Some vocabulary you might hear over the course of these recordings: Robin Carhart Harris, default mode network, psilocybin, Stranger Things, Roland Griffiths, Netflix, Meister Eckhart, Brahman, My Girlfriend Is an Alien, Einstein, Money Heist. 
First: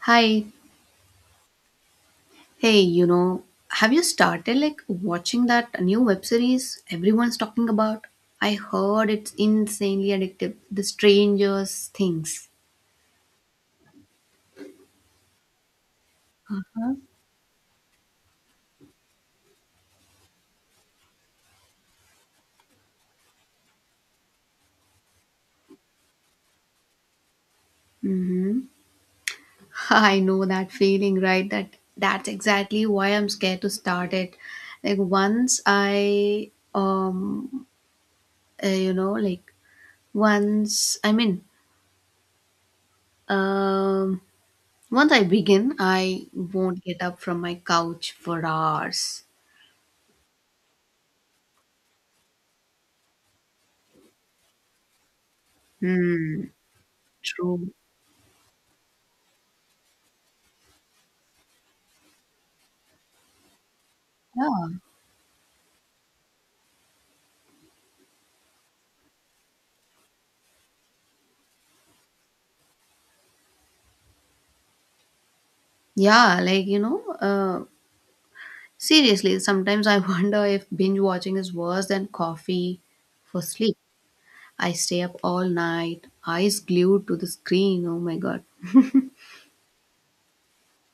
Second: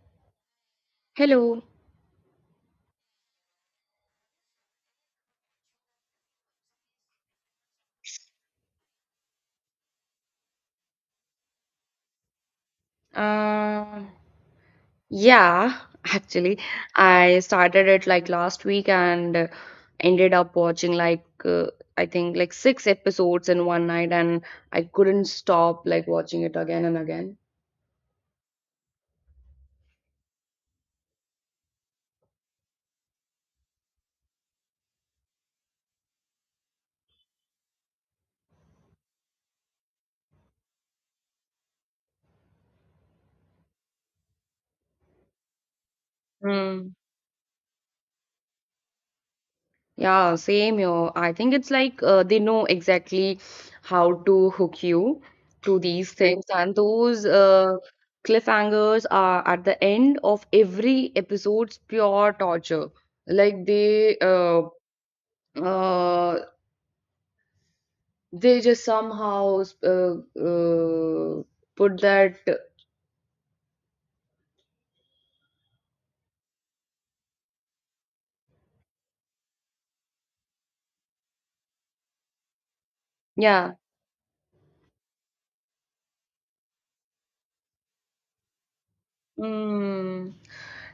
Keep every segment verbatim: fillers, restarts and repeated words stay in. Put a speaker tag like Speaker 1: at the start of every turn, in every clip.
Speaker 1: Hi.
Speaker 2: Hello.
Speaker 1: hey, you know, have you started like watching that new web series everyone's talking about? I heard it's insanely addictive. The Strangers Things.
Speaker 2: Uh, yeah, actually, I started it like last week and uh, ended up watching like uh, I think like six episodes in one night, and I couldn't stop like watching it again and again.
Speaker 1: I know that feeling, right? That that's exactly why I'm scared to start it. Like once I um uh, you know, like once I mean, um Once I begin, I won't
Speaker 2: Hmm.
Speaker 1: get up from my couch for hours.
Speaker 2: Yeah, same here. I think it's like uh, they know exactly how to hook you to these things,
Speaker 1: Hmm,
Speaker 2: and those
Speaker 1: true.
Speaker 2: uh, cliffhangers are at the end of every episode's pure torture. Like they uh,
Speaker 1: Yeah.
Speaker 2: uh, they just somehow uh, uh, put that,
Speaker 1: Yeah, like you know, uh, seriously, sometimes I wonder if binge watching is worse than coffee for
Speaker 2: yeah.
Speaker 1: sleep. I stay up all night, eyes glued to the screen. Oh my god.
Speaker 2: Mm.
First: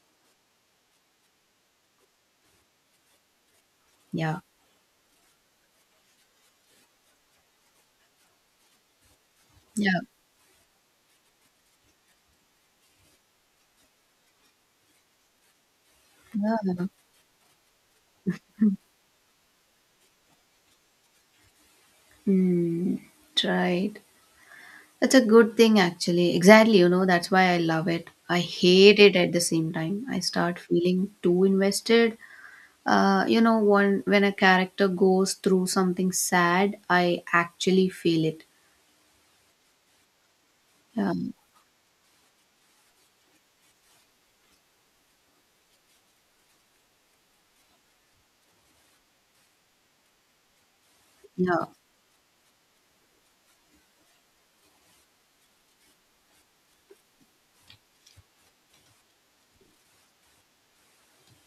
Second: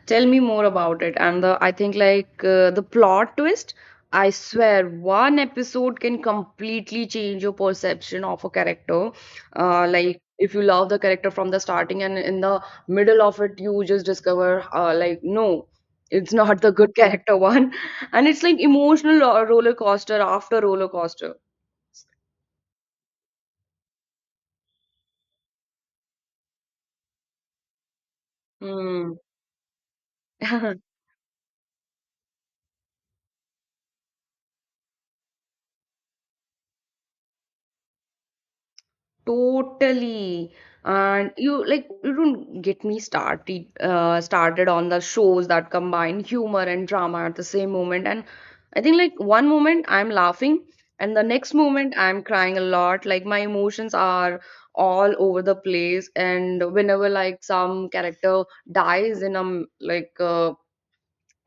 Speaker 2: Tell me more about it. And the I think like uh, the plot twist, I
Speaker 1: Yeah.
Speaker 2: swear one episode can completely change your perception of a character. Uh,
Speaker 1: Yeah.
Speaker 2: like if you love the character from the starting and in the middle of it you just discover uh, like no, it's not the
Speaker 1: Yeah.
Speaker 2: good character one. And it's like emotional ro- roller coaster after roller coaster.
Speaker 1: Hmm. Right. That's a good thing, actually. Exactly. You know, that's why I love it. I hate it
Speaker 2: Mm.
Speaker 1: at the same time. I start feeling too invested. Uh, you know, one when a character goes through something sad, I actually feel it.
Speaker 2: Totally.
Speaker 1: Yeah.
Speaker 2: And you like you don't get me started uh, started on the shows that combine humor and drama at the same moment. And I think like one moment I'm laughing and the next
Speaker 1: Yeah.
Speaker 2: moment I'm crying a lot. Like my emotions are all over the place. And whenever like some character dies in um like uh,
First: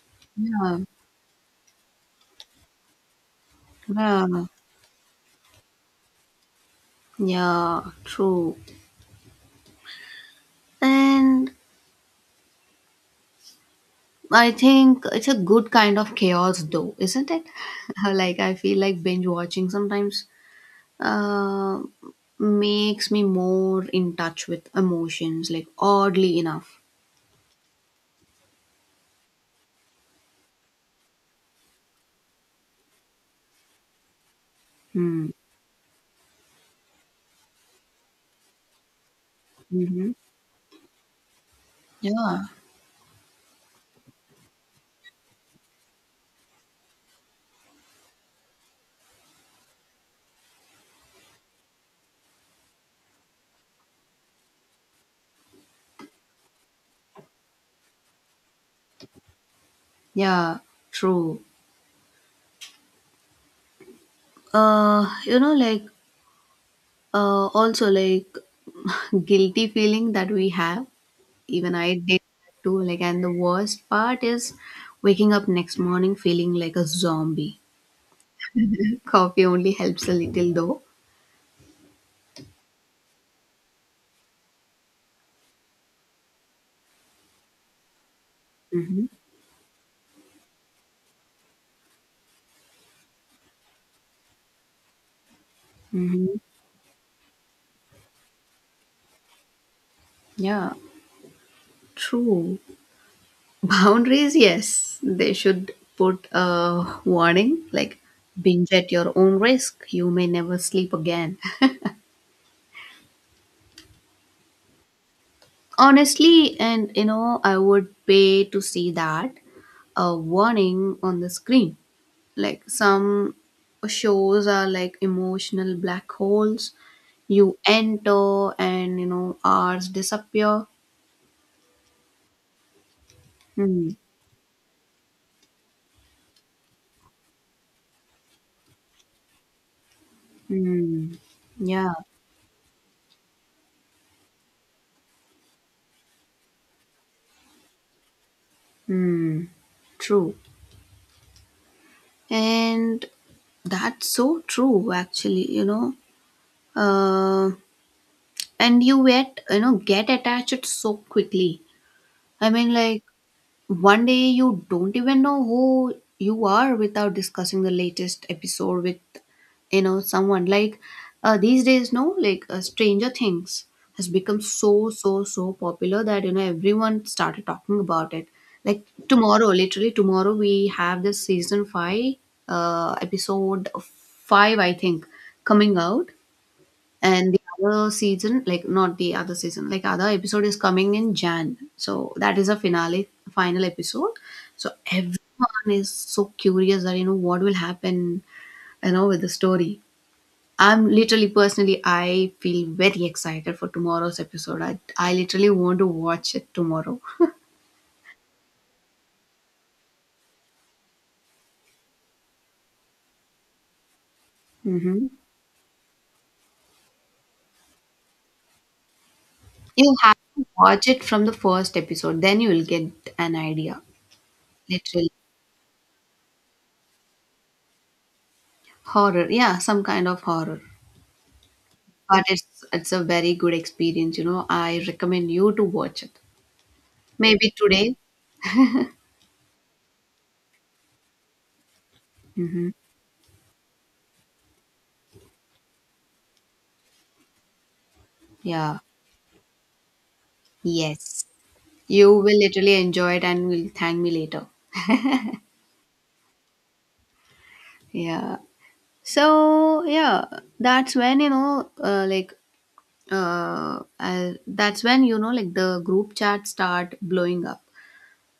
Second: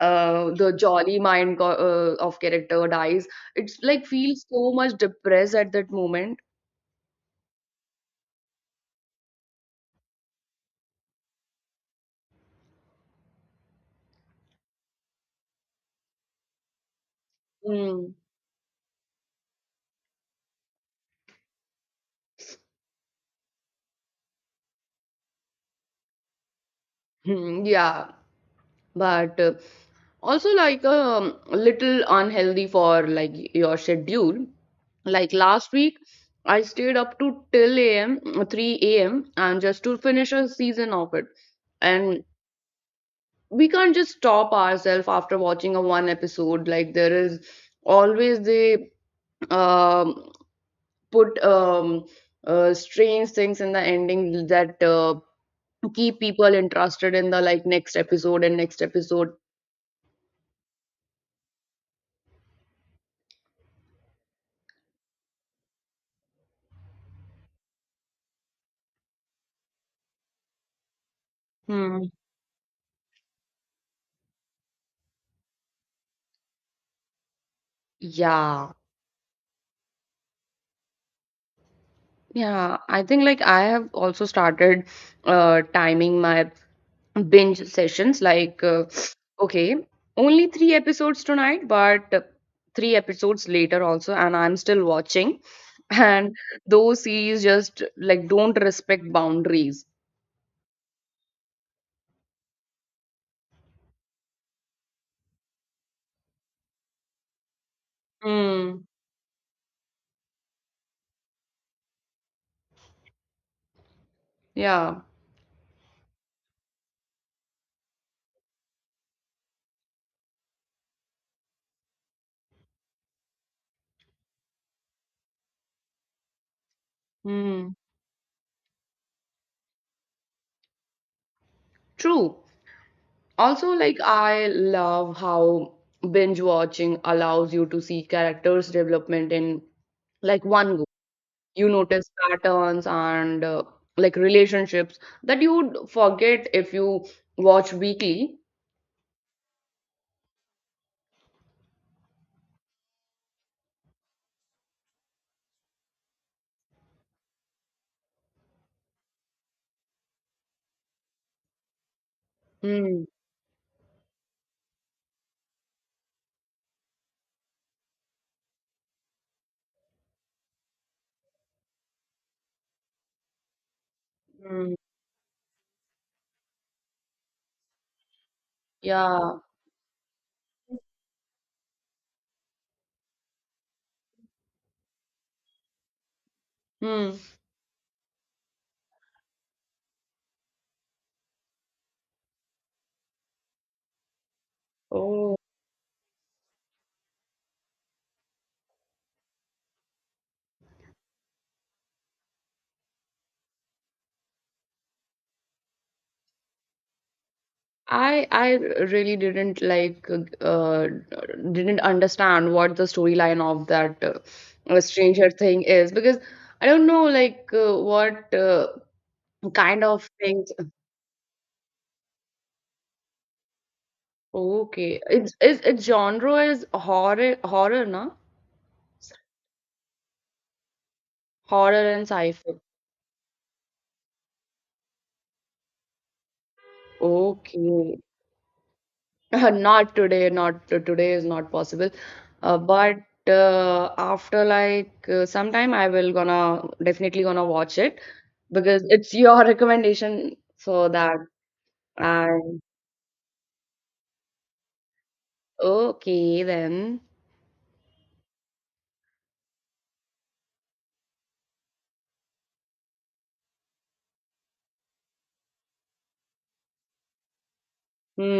Speaker 2: uh, the
Speaker 1: Yeah,
Speaker 2: jolly mind go- uh, of character dies, it's like feels
Speaker 1: yeah,
Speaker 2: so much depressed at that moment.
Speaker 1: yeah, true. And I think it's a good kind of chaos, though, isn't it?
Speaker 2: Mm.
Speaker 1: Like, I feel like binge watching sometimes uh, makes me more in touch with emotions, like, oddly enough.
Speaker 2: Hmm, yeah, but uh, also like um, a little unhealthy for like your schedule.
Speaker 1: Hmm.
Speaker 2: Like last week I stayed up to till am three a m and just to
Speaker 1: Mm-hmm.
Speaker 2: finish a season of it, and
Speaker 1: Yeah,
Speaker 2: we can't just stop ourselves after watching a one episode. Like there is always they, um, put, um, uh, strange things in the ending that uh, keep people interested in the like next episode and next episode.
Speaker 1: yeah, true. Uh, you know, like, uh, also, like, guilty feeling that we have. Even I
Speaker 2: Hmm.
Speaker 1: did that too. Like, and the worst part is waking up next morning feeling like a zombie.
Speaker 2: Yeah.
Speaker 1: Coffee only helps a little though.
Speaker 2: Yeah, I think like I have also started uh timing my binge sessions like uh,
Speaker 1: Mm-hmm.
Speaker 2: okay, only three episodes tonight, but uh, three episodes later also, and I'm still watching. And
Speaker 1: Mm-hmm.
Speaker 2: those series just like don't respect boundaries.
Speaker 1: Yeah, true. Boundaries, yes, they should put a warning like binge
Speaker 2: Mm,
Speaker 1: at your own risk. You may never sleep again.
Speaker 2: yeah.
Speaker 1: Honestly, and you know, I would pay to see that, a warning on the screen. Like some shows are like emotional black holes. You
Speaker 2: Mm,
Speaker 1: enter and you know hours disappear.
Speaker 2: true. Also,
Speaker 1: Hmm.
Speaker 2: like I love how binge watching allows you to see characters' development in like one
Speaker 1: Hmm.
Speaker 2: you
Speaker 1: Yeah.
Speaker 2: notice patterns and uh, like relationships that you'd forget if you watch weekly.
Speaker 1: Hmm. True. And that's so true, actually. You know. Uh. And you get you know get attached so quickly. I mean,
Speaker 2: Hmm.
Speaker 1: like, One day you don't even know who you are without discussing the latest episode with, you know, someone. Like uh, these days, no, like uh, Stranger Things has become so,
Speaker 2: Hmm.
Speaker 1: so, so popular that, you know, everyone started talking about it. Like
Speaker 2: Yeah.
Speaker 1: tomorrow, literally tomorrow, we have this season five, uh, episode five, I think, coming out.
Speaker 2: Hmm.
Speaker 1: And the other season, like not the other season, like other episode is coming in jan, so that is a finale final episode. So
Speaker 2: Oh,
Speaker 1: everyone is so curious that, you know, what will happen, you know, with the story. I'm literally personally i feel very excited for tomorrow's episode. I, I literally want to watch it tomorrow.
Speaker 2: I I really didn't like uh, didn't understand what the storyline of that uh,
Speaker 1: Hmm.
Speaker 2: Stranger Thing is because I don't know like uh, what uh, kind
Speaker 1: You
Speaker 2: of
Speaker 1: have to
Speaker 2: things.
Speaker 1: watch it from the first episode, then you will get an idea.
Speaker 2: Okay,
Speaker 1: Literally
Speaker 2: it's it's, its genre is horror horror, na?
Speaker 1: horror, yeah, some kind of horror.
Speaker 2: Horror and
Speaker 1: but
Speaker 2: sci-fi.
Speaker 1: it's it's a very good experience, you know. I recommend you to watch it, maybe today.
Speaker 2: Okay. not today, not to- today is not possible, uh, but uh, after like uh, sometime i will gonna definitely gonna watch it
Speaker 1: Yeah.
Speaker 2: because it's your recommendation, so that
Speaker 1: Yes, you
Speaker 2: I,
Speaker 1: will literally enjoy it and will thank me later.
Speaker 2: okay then.
Speaker 1: Yeah, so yeah. that's when you know uh, like uh, uh that's when you know, like, the group chat start blowing up,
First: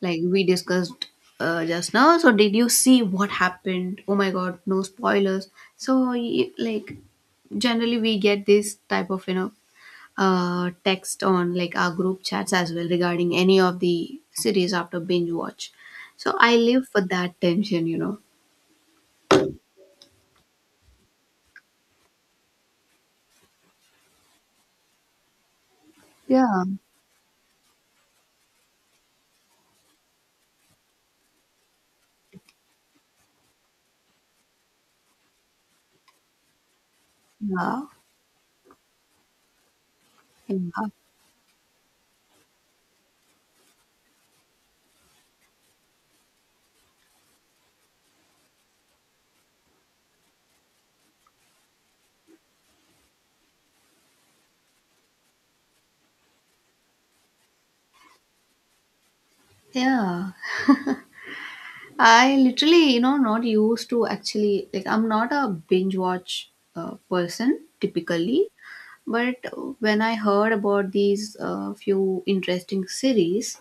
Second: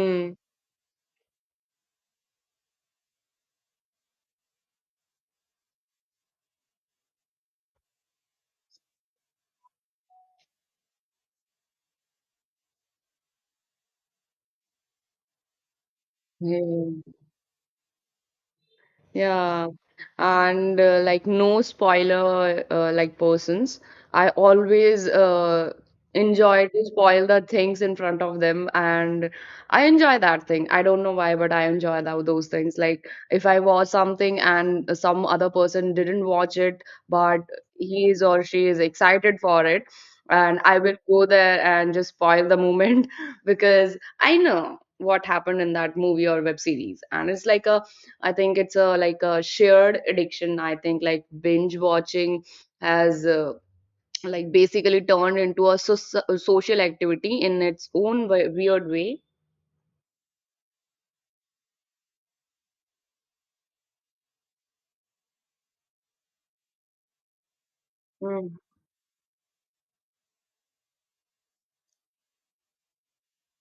Speaker 1: like we discussed uh, just now. So did you see what happened? Oh my god, no spoilers. So y- like generally we get this type of, you know, uh, text on like our group chats as well regarding any of the series after binge watch. So I
Speaker 2: yeah.
Speaker 1: live for that tension, you know.
Speaker 2: Yeah, and uh, like no spoiler uh, like persons. I always uh,
Speaker 1: Yeah.
Speaker 2: enjoy to spoil the things in front of them, and I enjoy that thing. I don't know why, but I enjoy tho- those things. Like if I watch something and some other person didn't watch it, but
Speaker 1: Yeah.
Speaker 2: he is or she is excited for it,
Speaker 1: Yeah.
Speaker 2: and I will go there and just spoil the moment because I know what happened in that movie or web series, and it's like a, I think it's a like a shared addiction. I think like binge watching has uh, like basically turned into a, so- social activity in its own we- weird way.
Speaker 1: Yeah. I literally, you know, not used to actually. Like, I'm not a binge watch uh, person typically.
Speaker 2: Mm.
Speaker 1: But when I heard about these uh, few interesting series,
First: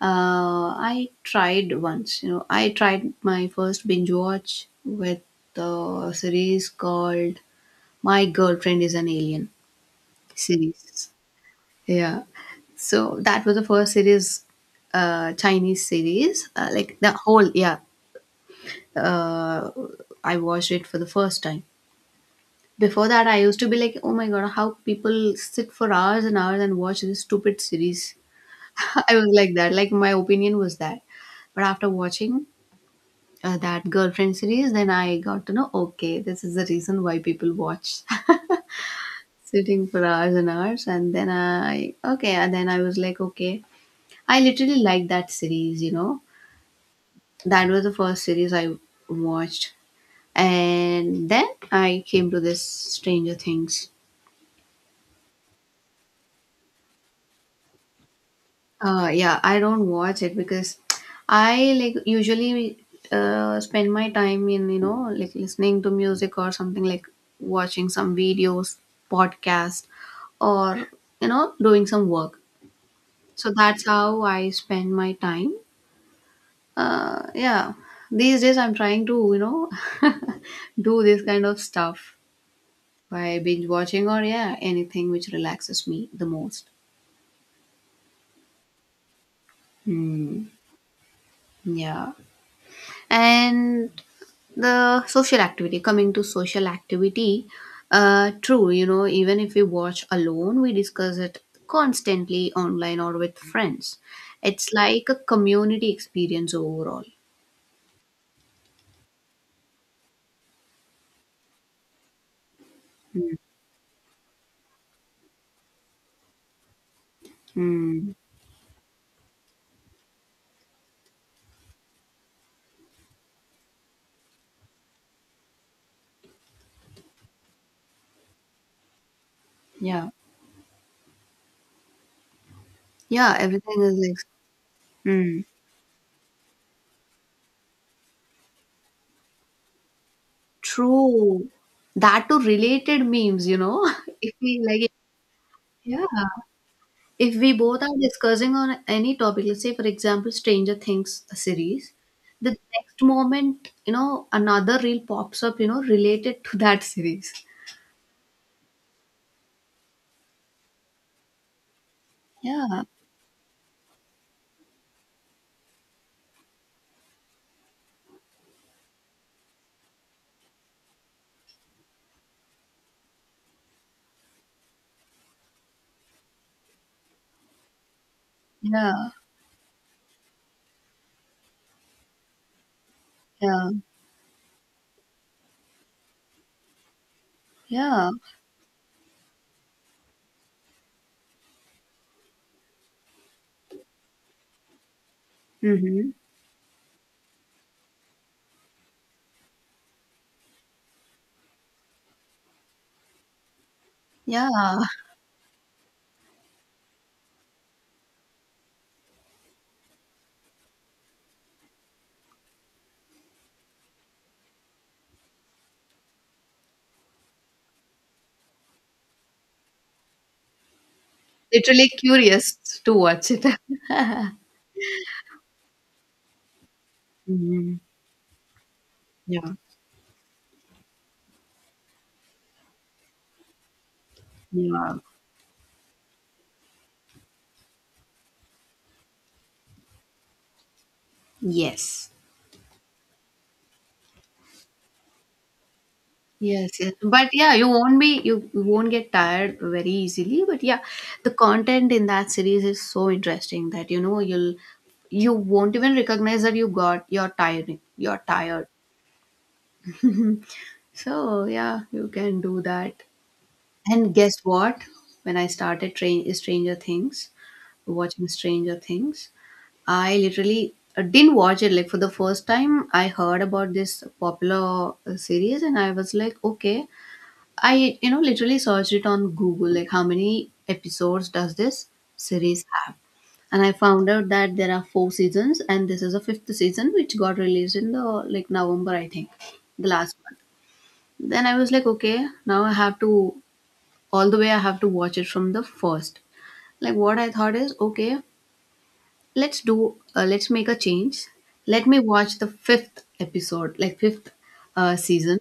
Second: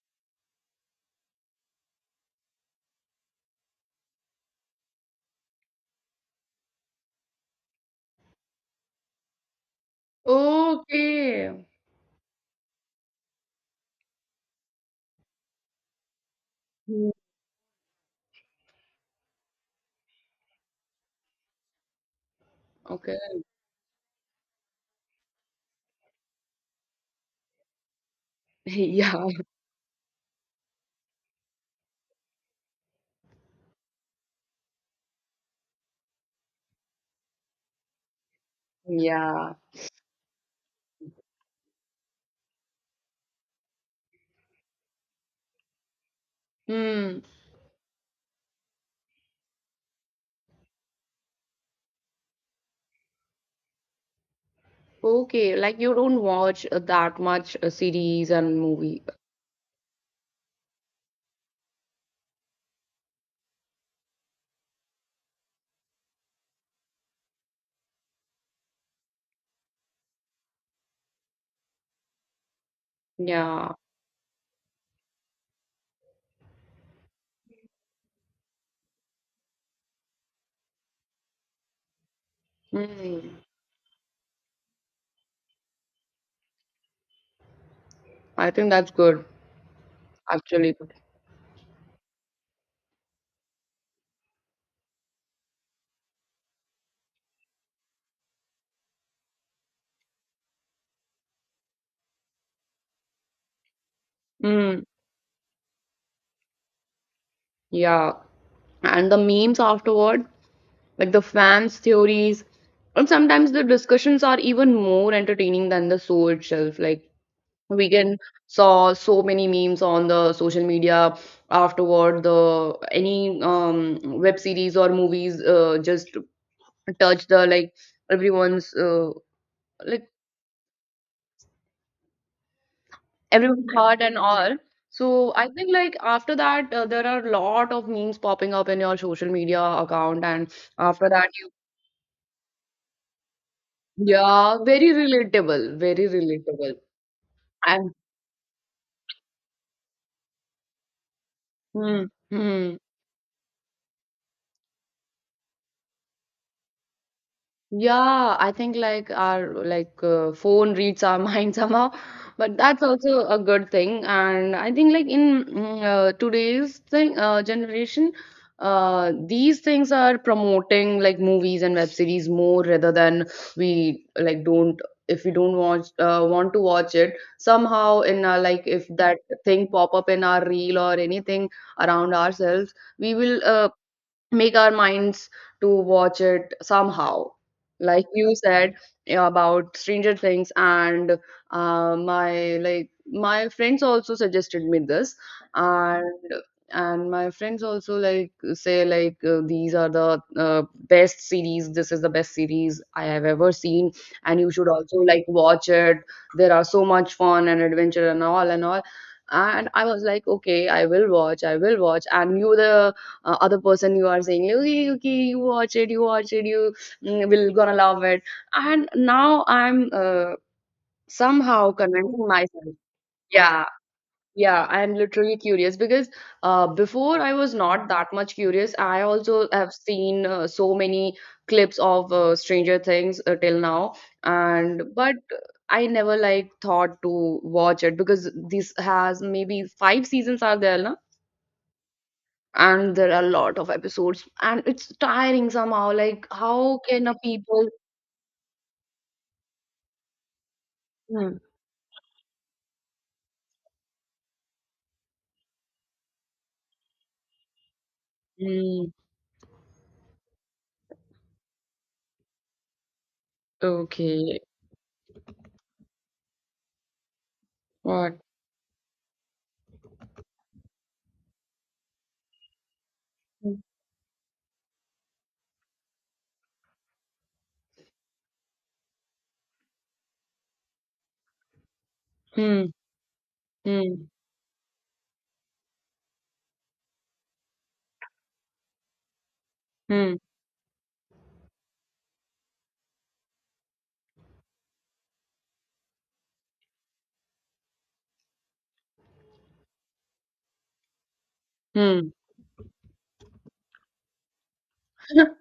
Speaker 1: uh, I tried once. You know, I tried my first binge watch with the series called "My Girlfriend Is an Alien" series.
Speaker 2: Okay.
Speaker 1: Yeah, so that was the first series, uh, Chinese series. Uh, like the
Speaker 2: Mm.
Speaker 1: whole, yeah, uh, I watched it for the first time. Before that,
Speaker 2: Okay.
Speaker 1: I used to be like, oh my god, how people sit for hours and hours and watch this stupid series. I
Speaker 2: Yeah.
Speaker 1: was like that. Like, my opinion was that. But after watching uh, that girlfriend series, then I got to know, okay, this is the reason why people watch
Speaker 2: Yeah.
Speaker 1: sitting for hours and hours. And then I, okay, and then I was like, okay, I literally like that series, you know.
Speaker 2: Hmm.
Speaker 1: That was the first series I watched. And then I came to this Stranger Things.
Speaker 2: Okay. Like you don't watch uh, that much uh, series and movie.
Speaker 1: Uh, yeah, I don't watch it because I like usually uh, spend my time in, you know, like listening to music or something like watching some videos, podcast, or you know doing some work. So
Speaker 2: Yeah.
Speaker 1: that's how I spend my time. Uh, yeah, these days I'm trying to, you know, do this kind of stuff
Speaker 2: Hmm.
Speaker 1: by binge watching, or yeah, anything which relaxes me the most.
Speaker 2: I think that's good,
Speaker 1: Hmm.
Speaker 2: actually.
Speaker 1: Yeah. And the social activity coming to social activity, uh true, you know, even if we watch alone we discuss it constantly online or with friends. It's
Speaker 2: Hmm.
Speaker 1: like a community experience overall.
Speaker 2: Yeah. And the memes afterwards, like the fans' theories. And sometimes the discussions are even more entertaining than the show itself. Like we
Speaker 1: Hmm.
Speaker 2: can saw so many memes on the social media afterward. The any um, web series or movies uh, just touch the like everyone's uh, like
Speaker 1: Yeah, yeah,
Speaker 2: everyone's
Speaker 1: everything is
Speaker 2: heart and
Speaker 1: like,
Speaker 2: all. So
Speaker 1: hmm,
Speaker 2: I think like after that uh, there are a lot of memes popping up in your social media account, and after that
Speaker 1: true,
Speaker 2: you,
Speaker 1: that to related memes, you know. If we
Speaker 2: yeah, very
Speaker 1: like,
Speaker 2: relatable, very
Speaker 1: yeah,
Speaker 2: relatable.
Speaker 1: if we both
Speaker 2: And
Speaker 1: are discussing on any topic, let's say for example, Stranger Things series,
Speaker 2: hmm,
Speaker 1: the
Speaker 2: hmm.
Speaker 1: next moment, you know, another reel pops up, you know, related to that series.
Speaker 2: Yeah, I think like our like uh, phone reads our mind somehow, but
Speaker 1: Yeah,
Speaker 2: that's also a good thing. And I think like in mm, uh, today's thing uh, generation, uh, these things are promoting like movies and web series more rather than we like don't if we don't watch uh, want to watch it somehow in our, like if
Speaker 1: yeah,
Speaker 2: that thing pop up in our reel or anything around ourselves we will uh,
Speaker 1: yeah,
Speaker 2: make our minds to watch it somehow, like
Speaker 1: yeah.
Speaker 2: you said, yeah, about Stranger Things and uh, my like my friends also suggested me this,
Speaker 1: Mm-hmm.
Speaker 2: and and my friends also like say like uh, these are the uh, best series, this is the best series I have ever seen, and you should
Speaker 1: Yeah,
Speaker 2: also like watch it. There are so much fun and adventure and all and all, and I was like okay I will watch I will watch, and you the uh, other person you are saying okay okay you watch it you watch it you, mm, will gonna love it. And now I'm, uh, somehow
Speaker 1: literally
Speaker 2: convincing
Speaker 1: curious
Speaker 2: myself.
Speaker 1: to watch it.
Speaker 2: Yeah, yeah, I'm literally curious because uh, before I was
Speaker 1: Mhm.
Speaker 2: not that much curious. I also
Speaker 1: Yeah,
Speaker 2: have seen uh, so many clips of uh, Stranger Things uh, till now, and
Speaker 1: yeah,
Speaker 2: but I never like thought to watch it because this has maybe five seasons are there, na?
Speaker 1: yes.
Speaker 2: And there are a lot of episodes and it's tiring somehow, like
Speaker 1: Yes,
Speaker 2: how
Speaker 1: yes.
Speaker 2: can a
Speaker 1: But yeah, you
Speaker 2: people.
Speaker 1: won't be, you you won't get tired very easily. But yeah, the
Speaker 2: Hmm.
Speaker 1: content in that series is so interesting that you know you'll you won't even recognize that you got you're tired. You're tired.
Speaker 2: Hmm.
Speaker 1: So yeah, you can do that. And guess
Speaker 2: Okay,
Speaker 1: what? When I started train Stranger Things,
Speaker 2: what.
Speaker 1: watching Stranger Things, I literally uh, didn't watch it. Like for the first time, I heard
Speaker 2: Hmm.
Speaker 1: about this popular uh, series, and I was like, okay. I, you know, literally searched it on Google, like how many episodes does this
Speaker 2: Hmm.
Speaker 1: series have? And I
Speaker 2: Hmm.
Speaker 1: found out that there are four seasons, and this is a fifth season, which got released in the like November, I think, the
Speaker 2: Hmm.
Speaker 1: last month. Then I was like, okay, now I have to, all the way, I have to watch it from the first. Like what I thought is, okay, let's do, uh, let's make a change. Let me
Speaker 2: Hmm.
Speaker 1: watch the fifth episode, like fifth uh, season,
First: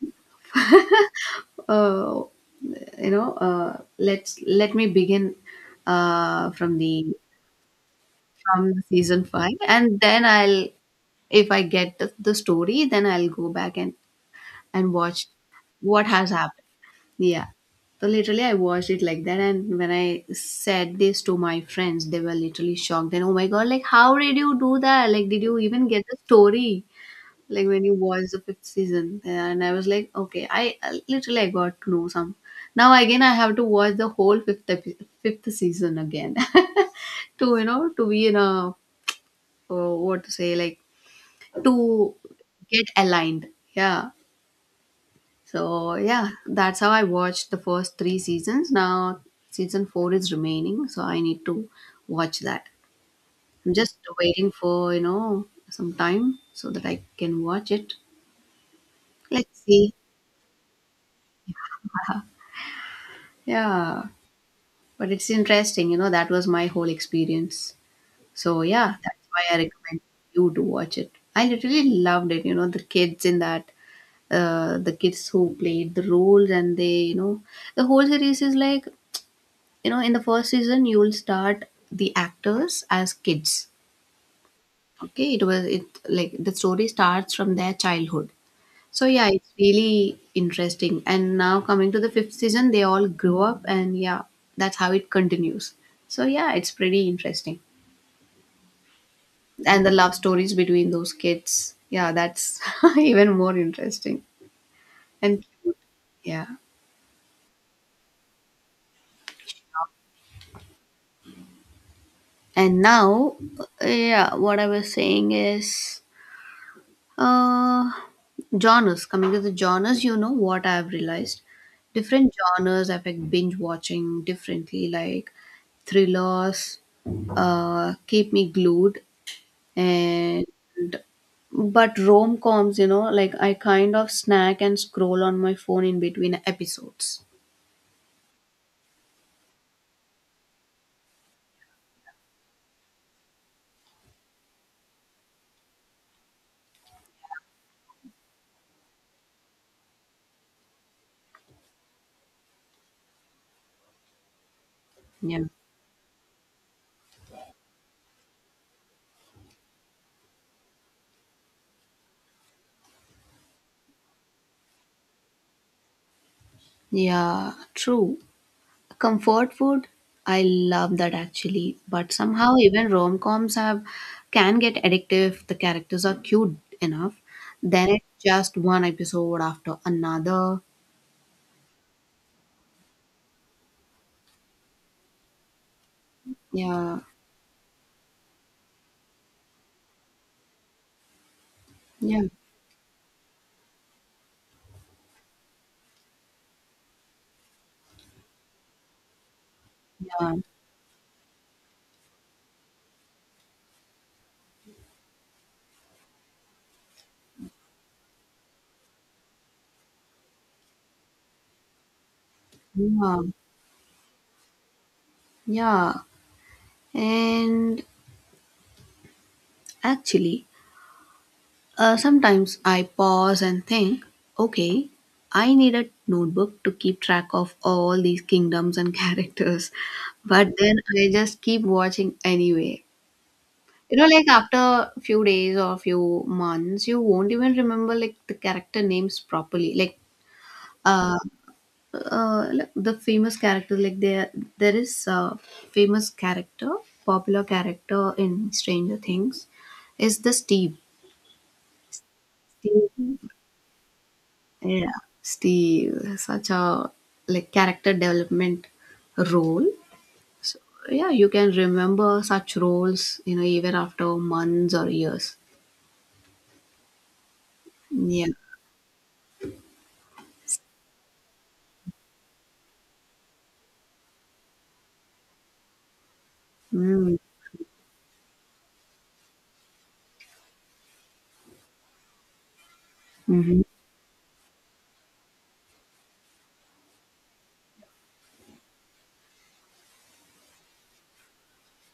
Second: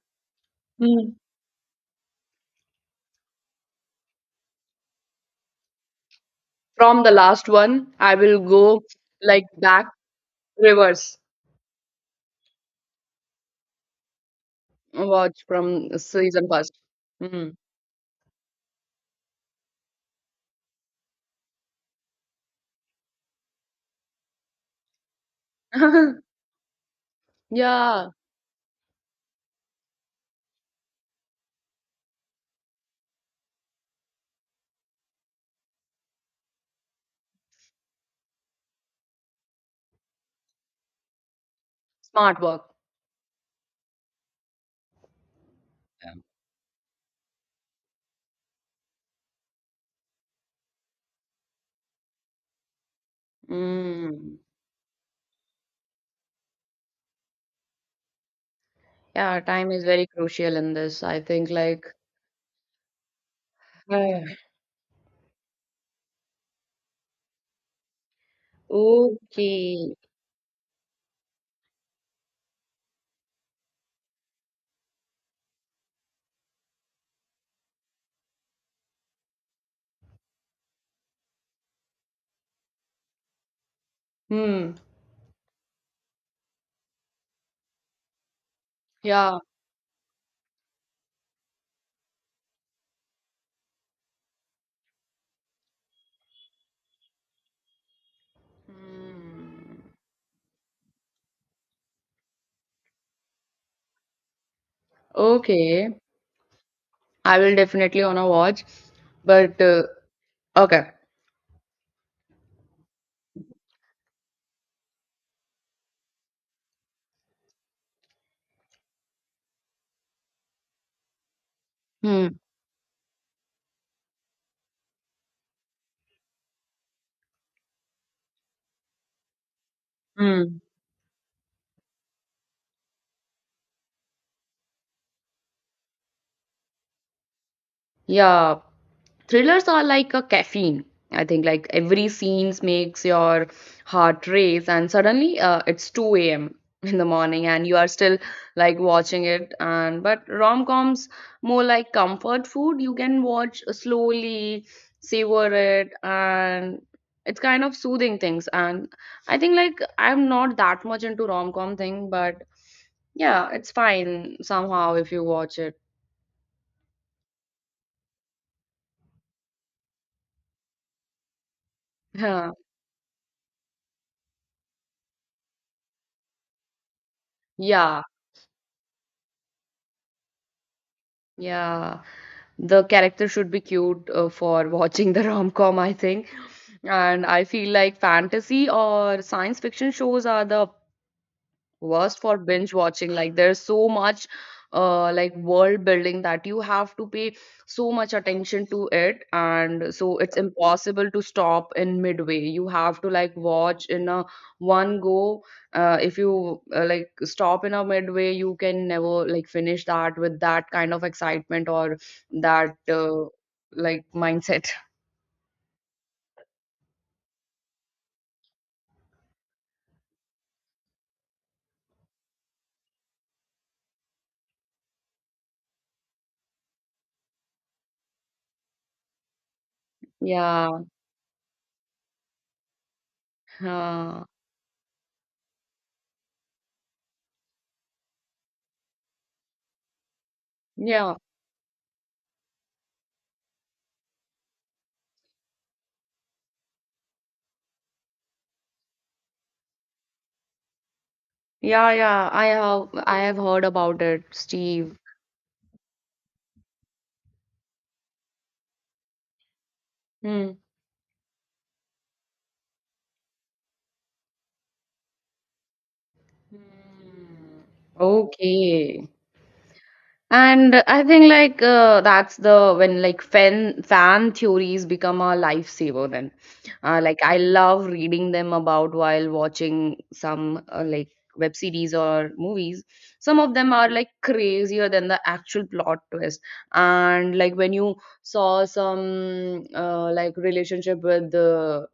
Speaker 1: uh, you know, uh, let's let me begin uh, from
Speaker 2: From the
Speaker 1: the
Speaker 2: last one I will
Speaker 1: from the
Speaker 2: go,
Speaker 1: season
Speaker 2: like
Speaker 1: five,
Speaker 2: back,
Speaker 1: and then I'll,
Speaker 2: reverse,
Speaker 1: if I get the, the story, then I'll go back and and watch
Speaker 2: watch from
Speaker 1: what has
Speaker 2: season
Speaker 1: happened.
Speaker 2: first.
Speaker 1: Yeah.
Speaker 2: Hmm.
Speaker 1: So literally, I watched it like that, and when I said this to my friends, they were literally shocked. And oh my god, like how did you do that? Like, did you even get the story, like when you
Speaker 2: yeah,
Speaker 1: watch the fifth season? And I was like, okay, i I- literally i got to know some. Now again I have to watch the whole fifth epi- fifth season again to you know to be in a, uh, what to say, like to
Speaker 2: smart work.
Speaker 1: get aligned. Yeah. So
Speaker 2: Yeah.
Speaker 1: yeah, that's how I watched the first three seasons. Now season four is remaining, so I need to watch that. I'm just
Speaker 2: Mm.
Speaker 1: waiting for, you know, some time so that I can watch it.
Speaker 2: Yeah,
Speaker 1: Let's
Speaker 2: time is
Speaker 1: see.
Speaker 2: very crucial in this I think like,
Speaker 1: Yeah.
Speaker 2: ah,
Speaker 1: But it's interesting, you know, that was my whole experience. So yeah, that's why I
Speaker 2: okay,
Speaker 1: recommend you to watch it. I literally loved it, you know, the kids in that, uh, the kids who played the roles, and they, you know, the whole series is like, you know, in the first season you will start the actors as kids.
Speaker 2: hmm,
Speaker 1: Okay, it was it, like the story starts from their childhood. So yeah,
Speaker 2: yeah.
Speaker 1: it's really interesting. And now coming to the fifth season, they all grow up, and yeah, that's how it continues. So yeah, it's pretty interesting.
Speaker 2: Mm.
Speaker 1: And the love stories between those kids, yeah, that's even more interesting and cute.
Speaker 2: Okay,
Speaker 1: Yeah.
Speaker 2: I will definitely wanna watch, but uh, okay.
Speaker 1: And now, uh, yeah, what I was saying is, Uh, genres. Coming to the genres, you know what I've realized? Different
Speaker 2: Hmm.
Speaker 1: genres affect binge watching differently, like thrillers, uh, keep me glued, and
Speaker 2: Hmm.
Speaker 1: but rom coms, you know, like I kind of snack and scroll on my phone in between episodes.
Speaker 2: Yeah, thrillers are like a caffeine. I think like every scenes makes your heart race and suddenly uh, it's two a.m in the morning and you are still like watching it, and but rom-coms more like comfort food, you can watch slowly,
Speaker 1: Yeah.
Speaker 2: savor it, and it's kind of soothing things. And I think like I'm not that much into rom-com thing, but yeah it's fine somehow if you watch it.
Speaker 1: Yeah, true. Comfort food, I love that actually, but
Speaker 2: yeah.
Speaker 1: somehow even rom-coms have can get addictive, if the characters are cute enough. Then
Speaker 2: Yeah,
Speaker 1: it's just one episode after another.
Speaker 2: yeah, the character should be cute uh, for watching the rom-com I think.
Speaker 1: Yeah,
Speaker 2: And I feel like fantasy or science fiction shows are the
Speaker 1: yeah,
Speaker 2: worst for binge watching. Like there's so much uh like world building that you have to pay so much attention to it, and so
Speaker 1: yeah,
Speaker 2: it's impossible to stop in midway, you have to like watch in a one go. Uh, if you uh, like stop in a midway you can never like finish that with that kind of excitement or that
Speaker 1: yeah,
Speaker 2: uh, like mindset.
Speaker 1: yeah. And actually, uh, sometimes I pause and think, okay, I need a notebook to keep track of all these kingdoms and characters, but then
Speaker 2: yeah.
Speaker 1: I just keep watching anyway. You know,
Speaker 2: uh,
Speaker 1: like after few days or few months, you won't even remember like the character names properly. Like,
Speaker 2: yeah.
Speaker 1: uh, uh, like, the famous character, like there, there is a famous character, popular character in Stranger Things, is the Steve.
Speaker 2: Yeah, yeah, i have
Speaker 1: Steve.
Speaker 2: i have heard about it,
Speaker 1: Yeah,
Speaker 2: Steve.
Speaker 1: Steve, such a like character development role.
Speaker 2: Hmm.
Speaker 1: Yeah, you can remember such roles, you know, even after months or years.
Speaker 2: Mm.
Speaker 1: Yeah.
Speaker 2: Okay. And I think like uh, that's the when like fan fan theories become a lifesaver then. Uh,
Speaker 1: Mm-hmm.
Speaker 2: like I love reading them about while watching some uh, like web series or movies. Some of
Speaker 1: Mm-hmm.
Speaker 2: them are like crazier than the actual plot twist. And like when you saw some uh, like relationship with the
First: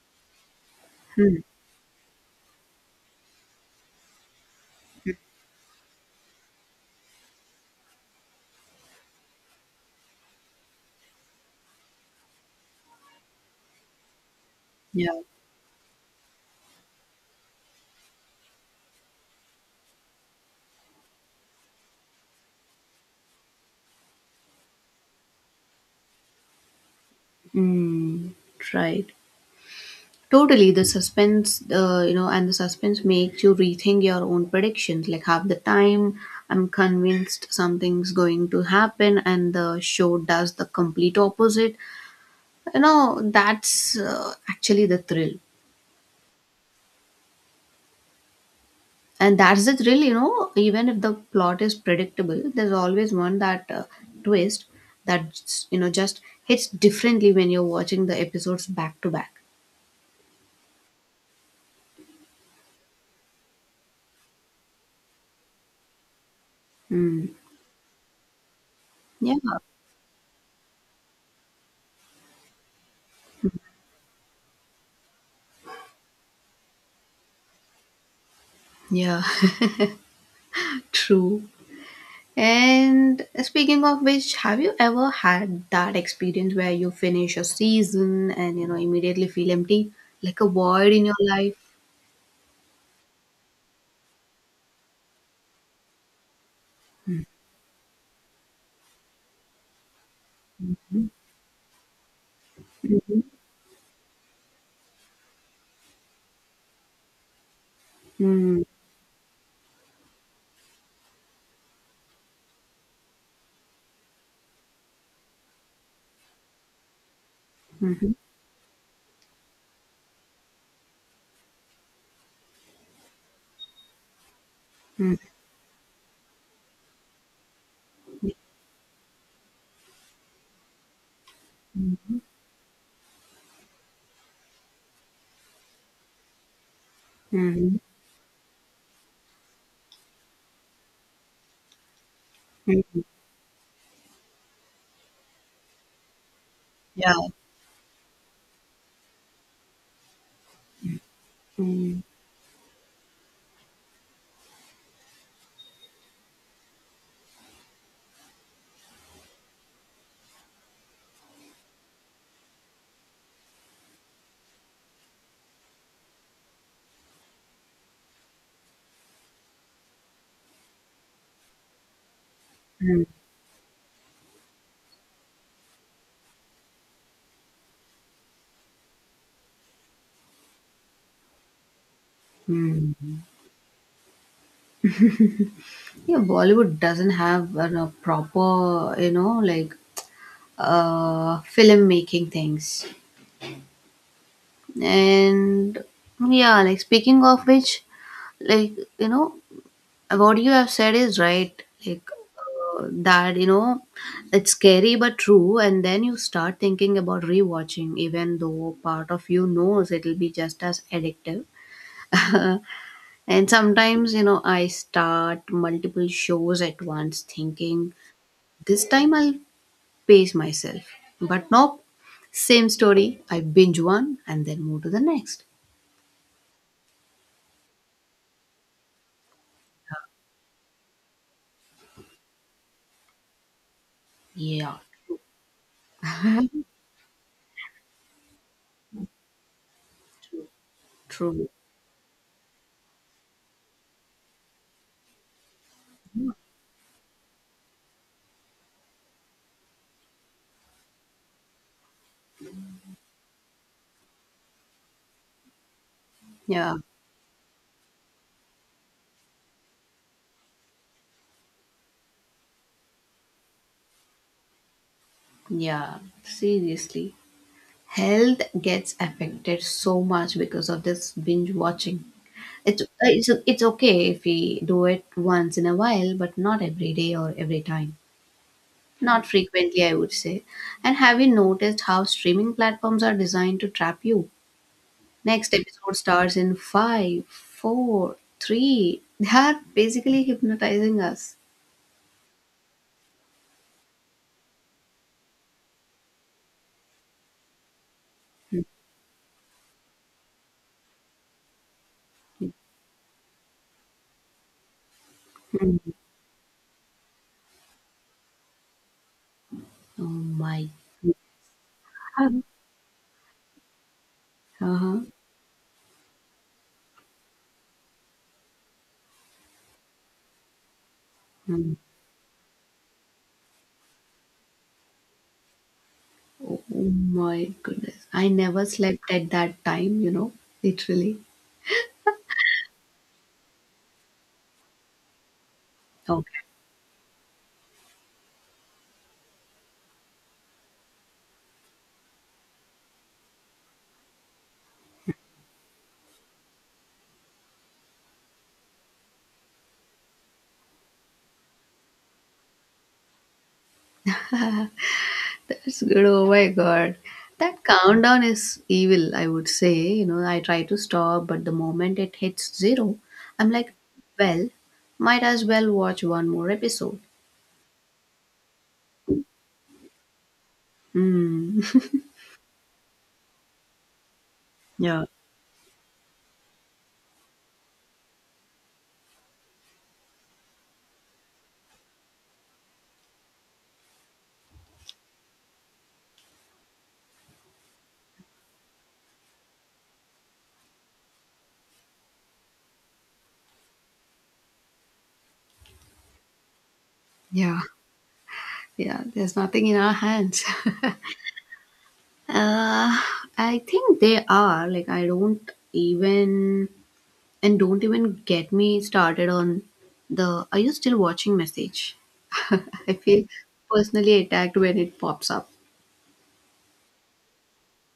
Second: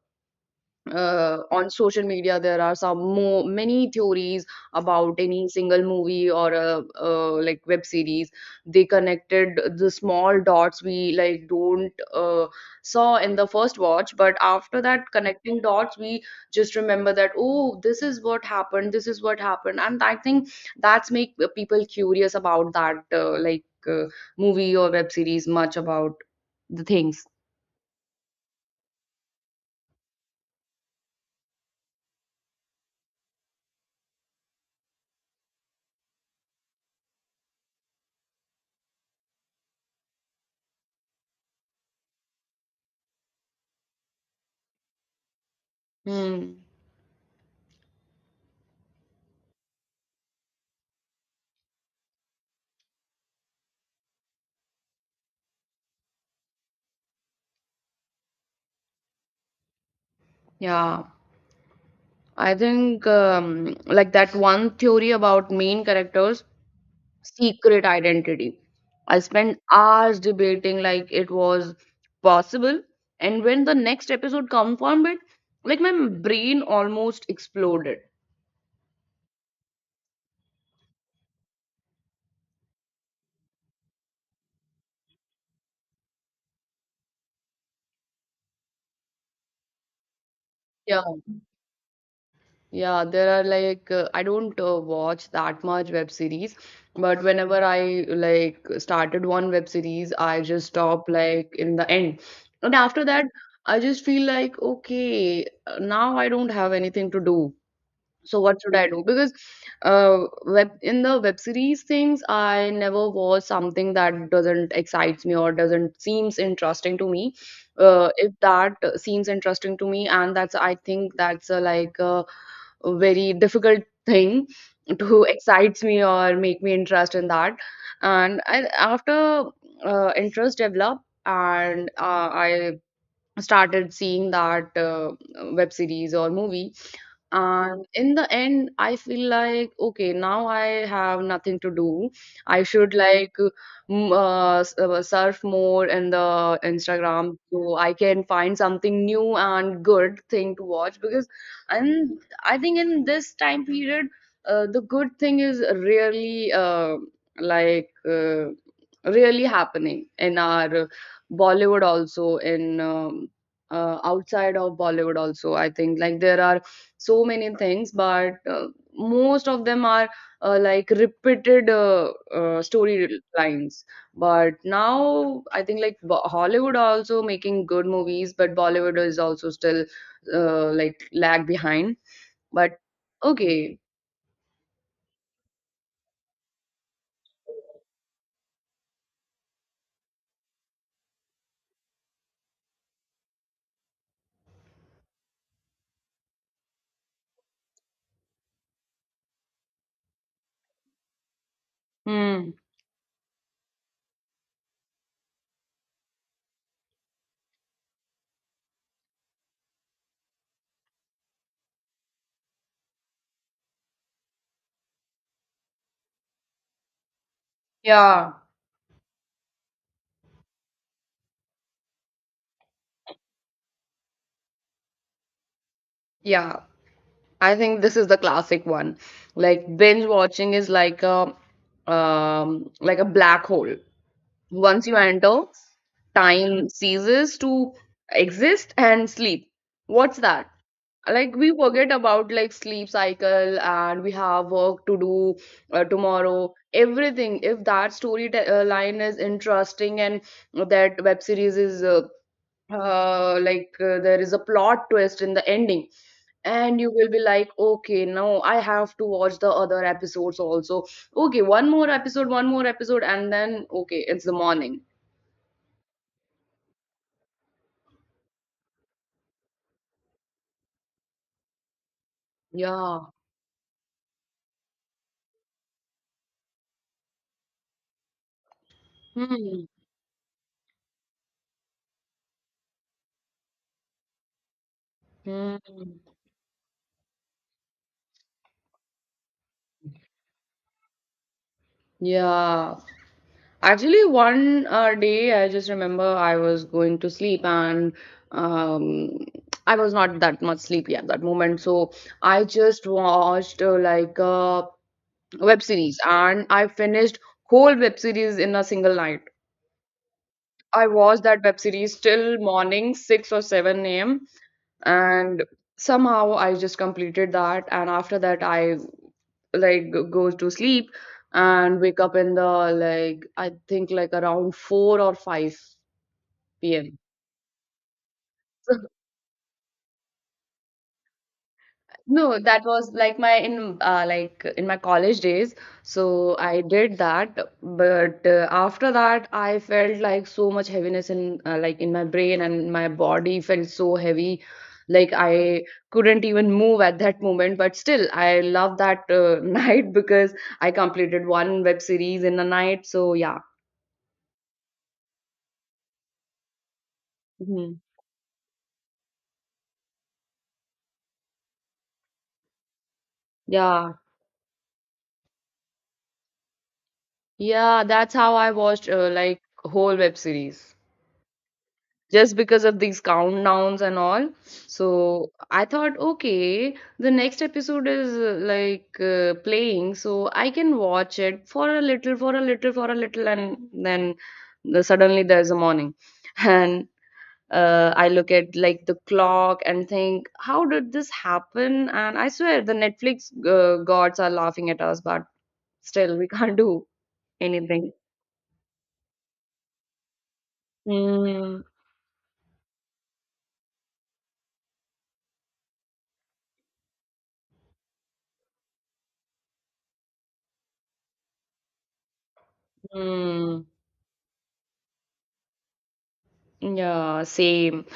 Speaker 1: Hmm.
Speaker 2: uh, on social media there are some more many theories about any single movie or a, uh, like web series. They connected the small dots we like don't uh, saw in the first watch, but after that
Speaker 1: Yeah.
Speaker 2: connecting dots we just remember that, oh, this is what happened, this is what happened. And I think that's make people curious about that uh, like uh, movie or web series much about the things.
Speaker 1: Mm, right. Totally. The suspense, uh, you know, and the suspense makes you rethink your own predictions. Like half the time, I'm convinced something's going to happen, and the show does the complete opposite. You know, that's uh, actually the thrill.
Speaker 2: Hmm.
Speaker 1: And that's the thrill, you know, even if the plot is predictable, there's always one that uh, twist that, you know, just hits differently when you're watching the episodes back to back.
Speaker 2: Yeah. I think um, like that one theory about main characters'
Speaker 1: Mm.
Speaker 2: secret identity. I
Speaker 1: Yeah.
Speaker 2: spent hours debating like it was possible, and when the next episode confirmed it, like my brain almost exploded.
Speaker 1: Yeah. True. And speaking of which, have you ever had that experience where you finish a season and you know immediately feel empty, like a void
Speaker 2: Yeah.
Speaker 1: in your life?
Speaker 2: Yeah, there are like uh, I don't uh, watch that much web series, but whenever I like started one web series, I just stop like in the end. And after
Speaker 1: Mhm.
Speaker 2: that, I just feel like okay, uh, now I don't have anything to do. So what
Speaker 1: Mm,
Speaker 2: should I do? Because uh web in the web series things, I never watch something that doesn't excites me or doesn't seems interesting to me. Uh,
Speaker 1: mhm,
Speaker 2: if that uh, seems interesting to me, and that's I think that's a, like a very difficult thing
Speaker 1: mhm,
Speaker 2: to excites me or make me interest in that. And I, after uh, interest developed and uh, I started seeing that uh, web series or movie,
Speaker 1: mhm,
Speaker 2: and in the end, I feel like, okay, now I have nothing to do. I should
Speaker 1: mhm.
Speaker 2: like, m- uh, s- uh, surf more in the
Speaker 1: Yeah.
Speaker 2: Instagram so I can find something new and good thing to watch because,
Speaker 1: Mm,
Speaker 2: and I think in this time period, uh, the good thing is really uh, like uh, really happening in our Bollywood also in um, uh, outside of Bollywood also. I think like there are so many things but uh, most of them are uh, like repeated uh, uh,
Speaker 1: mm,
Speaker 2: story lines. But now I think like Bo- hollywood are also making good movies, but Bollywood is also still uh, like lag behind. But
Speaker 1: mm.
Speaker 2: okay.
Speaker 1: Yeah, Bollywood doesn't have a know, proper, you know, like uh film making things. And yeah, like speaking of which, like you know What you have said is right. Like
Speaker 2: Hmm.
Speaker 1: uh, that, you know, it's scary but true. And then you start thinking about rewatching, even though part of you knows it'll be just as addictive. And sometimes, you know, I start multiple shows at once, thinking
Speaker 2: Yeah.
Speaker 1: this time I'll pace myself. But nope, same story. I binge one and then move to the next.
Speaker 2: Yeah, I think this is the classic one. Like binge watching is like a um like a black hole.
Speaker 1: Yeah,
Speaker 2: Once you enter, time ceases to exist and sleep. What's that? Like
Speaker 1: true.
Speaker 2: we forget about like sleep cycle and we have work to do uh, tomorrow. Everything. If that story te- uh, line is interesting and that web series is uh, uh, like uh, there is a plot twist in the ending,
Speaker 1: Yeah,
Speaker 2: and you will be like, okay, now I have to watch the other episodes also. Okay, one more episode, one more episode, and then okay, it's the morning.
Speaker 1: yeah, seriously. health gets affected so much because of this binge watching. It's uh,
Speaker 2: Yeah.
Speaker 1: it's it's okay if we do it once in a while, but not every day or every time. Not
Speaker 2: Hmm.
Speaker 1: frequently, I would say. And have you noticed how streaming platforms are designed to trap you? Next
Speaker 2: Hmm.
Speaker 1: episode starts in five, four, three. They are basically hypnotizing us.
Speaker 2: Yeah. Actually, one uh, day I just remember I was going to sleep and um, I was not that much sleepy at that moment. So I just watched uh, like a web
Speaker 1: Mhm.
Speaker 2: series and I finished whole web series in a single night.
Speaker 1: Oh my.
Speaker 2: I watched that web series till
Speaker 1: Um,
Speaker 2: morning six or seven a m
Speaker 1: Uh huh.
Speaker 2: And somehow I just completed that. And after that, I like g- goes to sleep and wake up in the like I think like around four or
Speaker 1: Oh
Speaker 2: five p m
Speaker 1: my goodness. I never slept at that time, you know, literally.
Speaker 2: No, that was like my in uh, like in my college days. So
Speaker 1: Okay.
Speaker 2: I did that, but uh, after that I felt like so much heaviness in uh, like in my brain, and my body felt so heavy, like I couldn't even move at that moment. But still, I love that uh, night because I completed one web series in a night. So yeah.
Speaker 1: That's good. Oh my God. That
Speaker 2: Mm-hmm.
Speaker 1: countdown is evil, I would say. You know, I try to stop, but the moment it hits zero, I'm like,
Speaker 2: Yeah,
Speaker 1: well, might as well watch one more episode.
Speaker 2: yeah, that's how I watched uh, like whole web series
Speaker 1: Hmm.
Speaker 2: just because of these countdowns and all.
Speaker 1: Yeah.
Speaker 2: So I thought, okay, the next episode is uh, like uh, playing, so I can watch it for a little, for a little, for a little, and then the, suddenly there's a morning, and uh, I look at like the clock and think, how did this happen? And I swear the Netflix uh, gods are laughing at us, but still we can't do
Speaker 1: Yeah,
Speaker 2: anything.
Speaker 1: yeah, there's nothing in our hands.
Speaker 2: Mm,
Speaker 1: Uh, I think they are. Like, I don't even. And don't even get me started on the are you still watching message? I feel
Speaker 2: mm,
Speaker 1: personally attacked when it pops up.
Speaker 2: yeah, same.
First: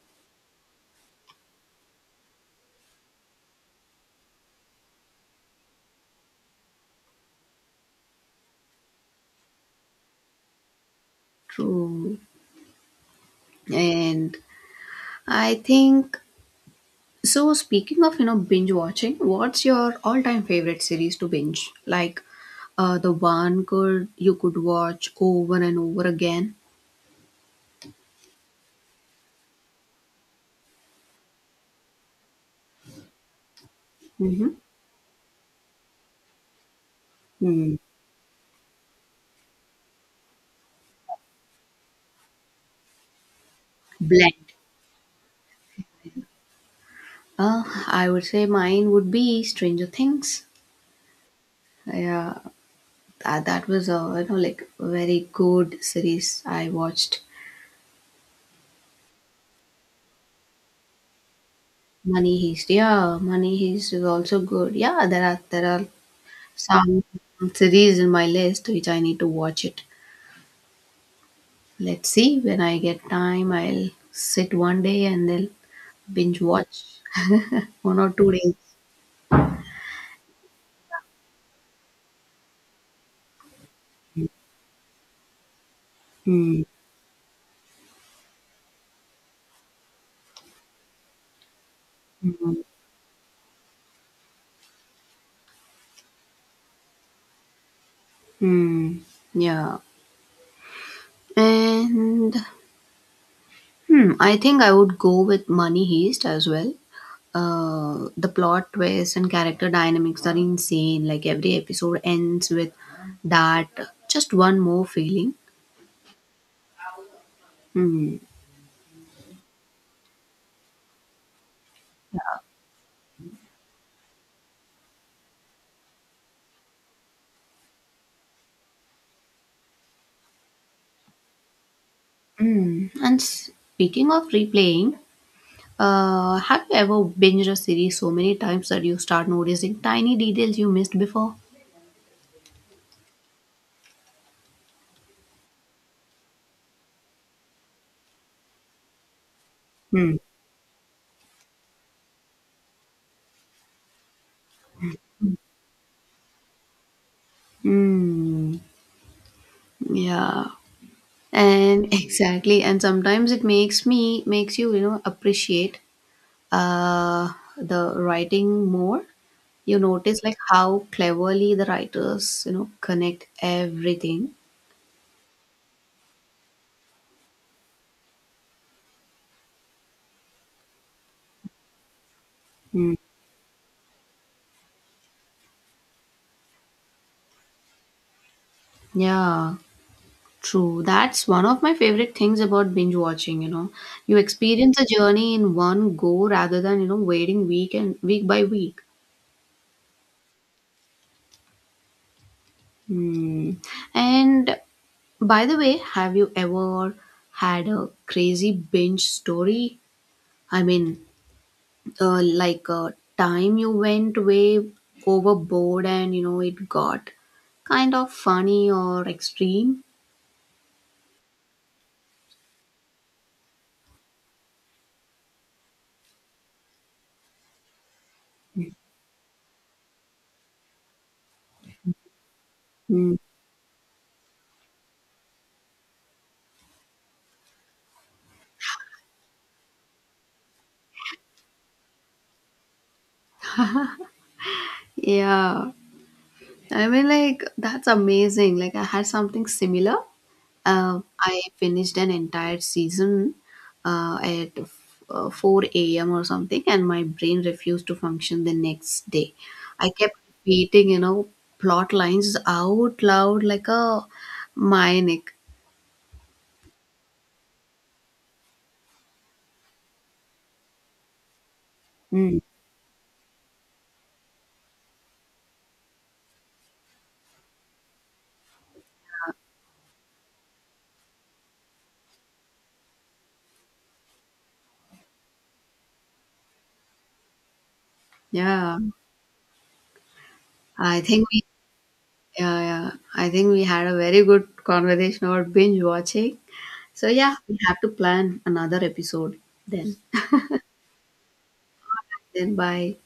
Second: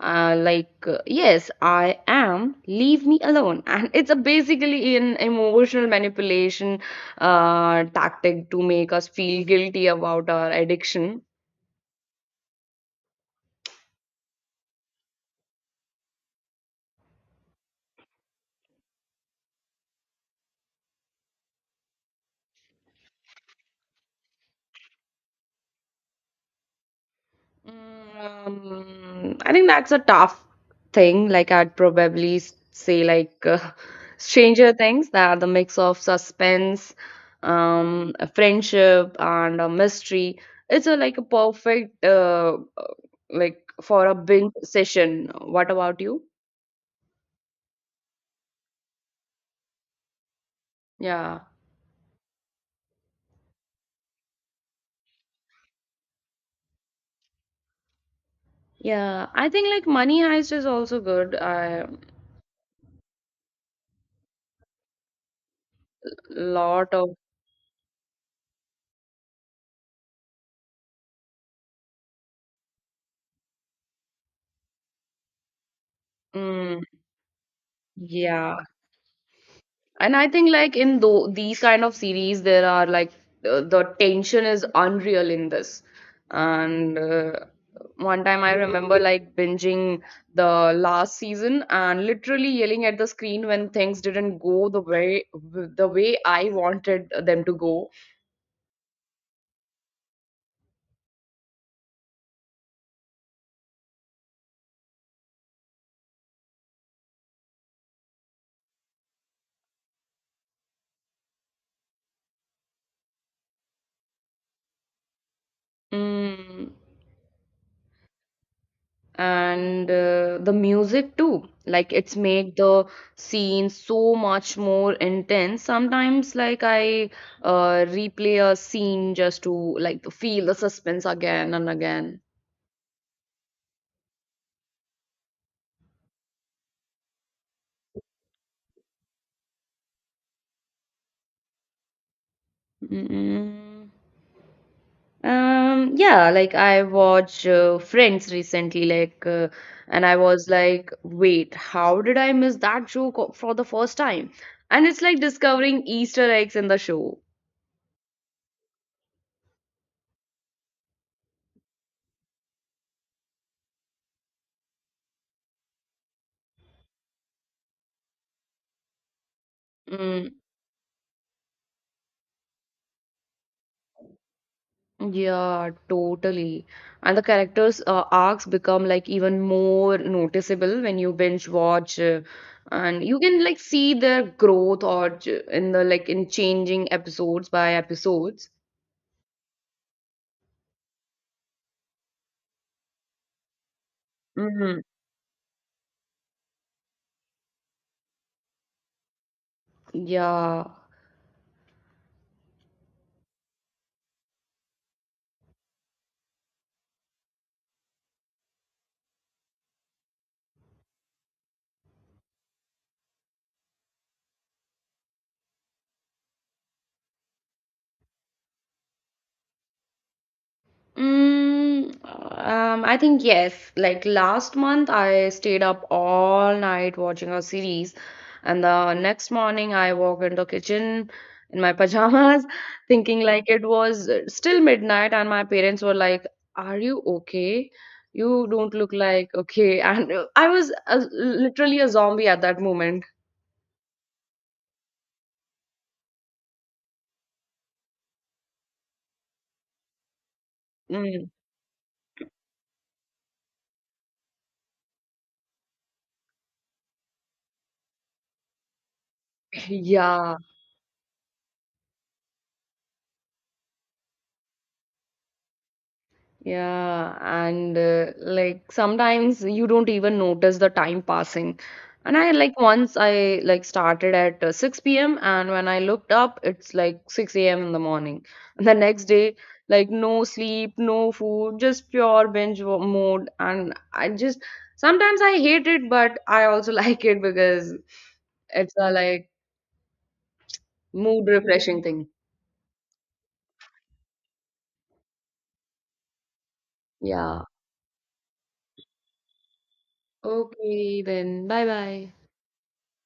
Speaker 2: Uh, like, uh, yes, I am. Leave me alone. And it's a basically an emotional manipulation uh, tactic to make us feel guilty about our addiction.
Speaker 1: True. And I think, so speaking of, you know, binge watching, what's your all-time favorite series to binge? Like uh, the one could you could watch over and over again?
Speaker 2: Um, I think that's a tough thing. Like I'd probably s- say like uh,
Speaker 1: Mm-hmm.
Speaker 2: Stranger Things. They are the mix of suspense,
Speaker 1: Mm.
Speaker 2: um, a friendship, and a mystery. It's a like a perfect uh, uh, like for a
Speaker 1: Blend.
Speaker 2: binge session. What about you?
Speaker 1: Uh, I would say mine would be Stranger Things.
Speaker 2: Yeah,
Speaker 1: Yeah, that, that was a you know like very good series I watched.
Speaker 2: yeah. I think like Money Heist is also good. A
Speaker 1: Money Heist, yeah, Money Heist is also good. Yeah, there are there are
Speaker 2: lot
Speaker 1: some
Speaker 2: of
Speaker 1: series in my list which I need to watch it. Let's see when I get time. I'll sit one day and then binge
Speaker 2: mm,
Speaker 1: watch one or two days.
Speaker 2: yeah. And I think like in tho these kind of series, there are like uh, the tension is unreal in this.
Speaker 1: Hmm.
Speaker 2: And uh, one time I remember like binging the last season and literally
Speaker 1: Hmm.
Speaker 2: yelling at the screen when things didn't go the way the way I wanted them to go.
Speaker 1: Hmm. Yeah, and Hmm, I think I would go with Money Heist as well. Uh, the plot twists and character dynamics are insane. Like every episode ends with that just one more feeling.
Speaker 2: Mm.
Speaker 1: Hmm.
Speaker 2: And uh, the music too, like it's made the scene so much more intense. Sometimes like I uh, replay a scene just to like feel the suspense again and again.
Speaker 1: Hmm. And speaking of replaying, uh, have you ever binged a series so many times that you start noticing tiny details you missed before?
Speaker 2: Mm. Um, yeah, like I watch uh, Friends recently, like, uh, and
Speaker 1: Hmm.
Speaker 2: I was like, wait, how did I miss that joke o- for the first time? And it's like discovering Easter eggs in the show.
Speaker 1: Hmm. Yeah. And exactly. And sometimes it makes me makes you you know appreciate uh, the writing more. You notice
Speaker 2: Mm-hmm.
Speaker 1: like how cleverly the writers, you know, connect everything.
Speaker 2: Yeah, totally. And the characters' uh, arcs become like even more noticeable when you binge watch, uh,
Speaker 1: Mm,
Speaker 2: and you can like see their growth or ch- in the like in changing episodes by episodes.
Speaker 1: yeah, true. That's one of my favorite things about binge watching, you know. You experience
Speaker 2: Hmm.
Speaker 1: a journey in one go rather than, you know, waiting week and week by week.
Speaker 2: Yeah.
Speaker 1: Hmm. And by the way, have you ever had a crazy binge story? I mean, uh, like a time you went way overboard and you know it got kind of funny or extreme.
Speaker 2: Mm, um, I think yes. Like last month, I stayed up all night watching a series, and the next morning, I walked into kitchen in my pajamas,
Speaker 1: Mm.
Speaker 2: thinking like it was uh, still midnight, and my parents were like, "Are you okay? You don't look like okay." And uh, I was uh, literally a zombie at that moment.
Speaker 1: Yeah, I mean, like, that's amazing. Like I had something similar. uh,
Speaker 2: Mm.
Speaker 1: i finished an entire season uh, at f- uh, four a m or something, and my brain refused to function the next day. I kept
Speaker 2: Yeah.
Speaker 1: repeating you know plot lines out loud like a maniac.
Speaker 2: Yeah, and uh, like sometimes you don't even notice the time passing. And I
Speaker 1: Mm.
Speaker 2: like once I like started at uh, six p m and when I looked up, it's like six a m in the morning. And the next day, like no sleep, no food, just pure binge wo- mode. And I just sometimes I hate it, but I also like it because it's
Speaker 1: Yeah,
Speaker 2: a like
Speaker 1: I think
Speaker 2: mood
Speaker 1: we,
Speaker 2: refreshing thing.
Speaker 1: yeah, yeah, I think we had a very good conversation about binge watching. So yeah,
Speaker 2: Yeah.
Speaker 1: we have to plan another episode then.
Speaker 2: Okay, then bye bye.
Speaker 1: Then bye.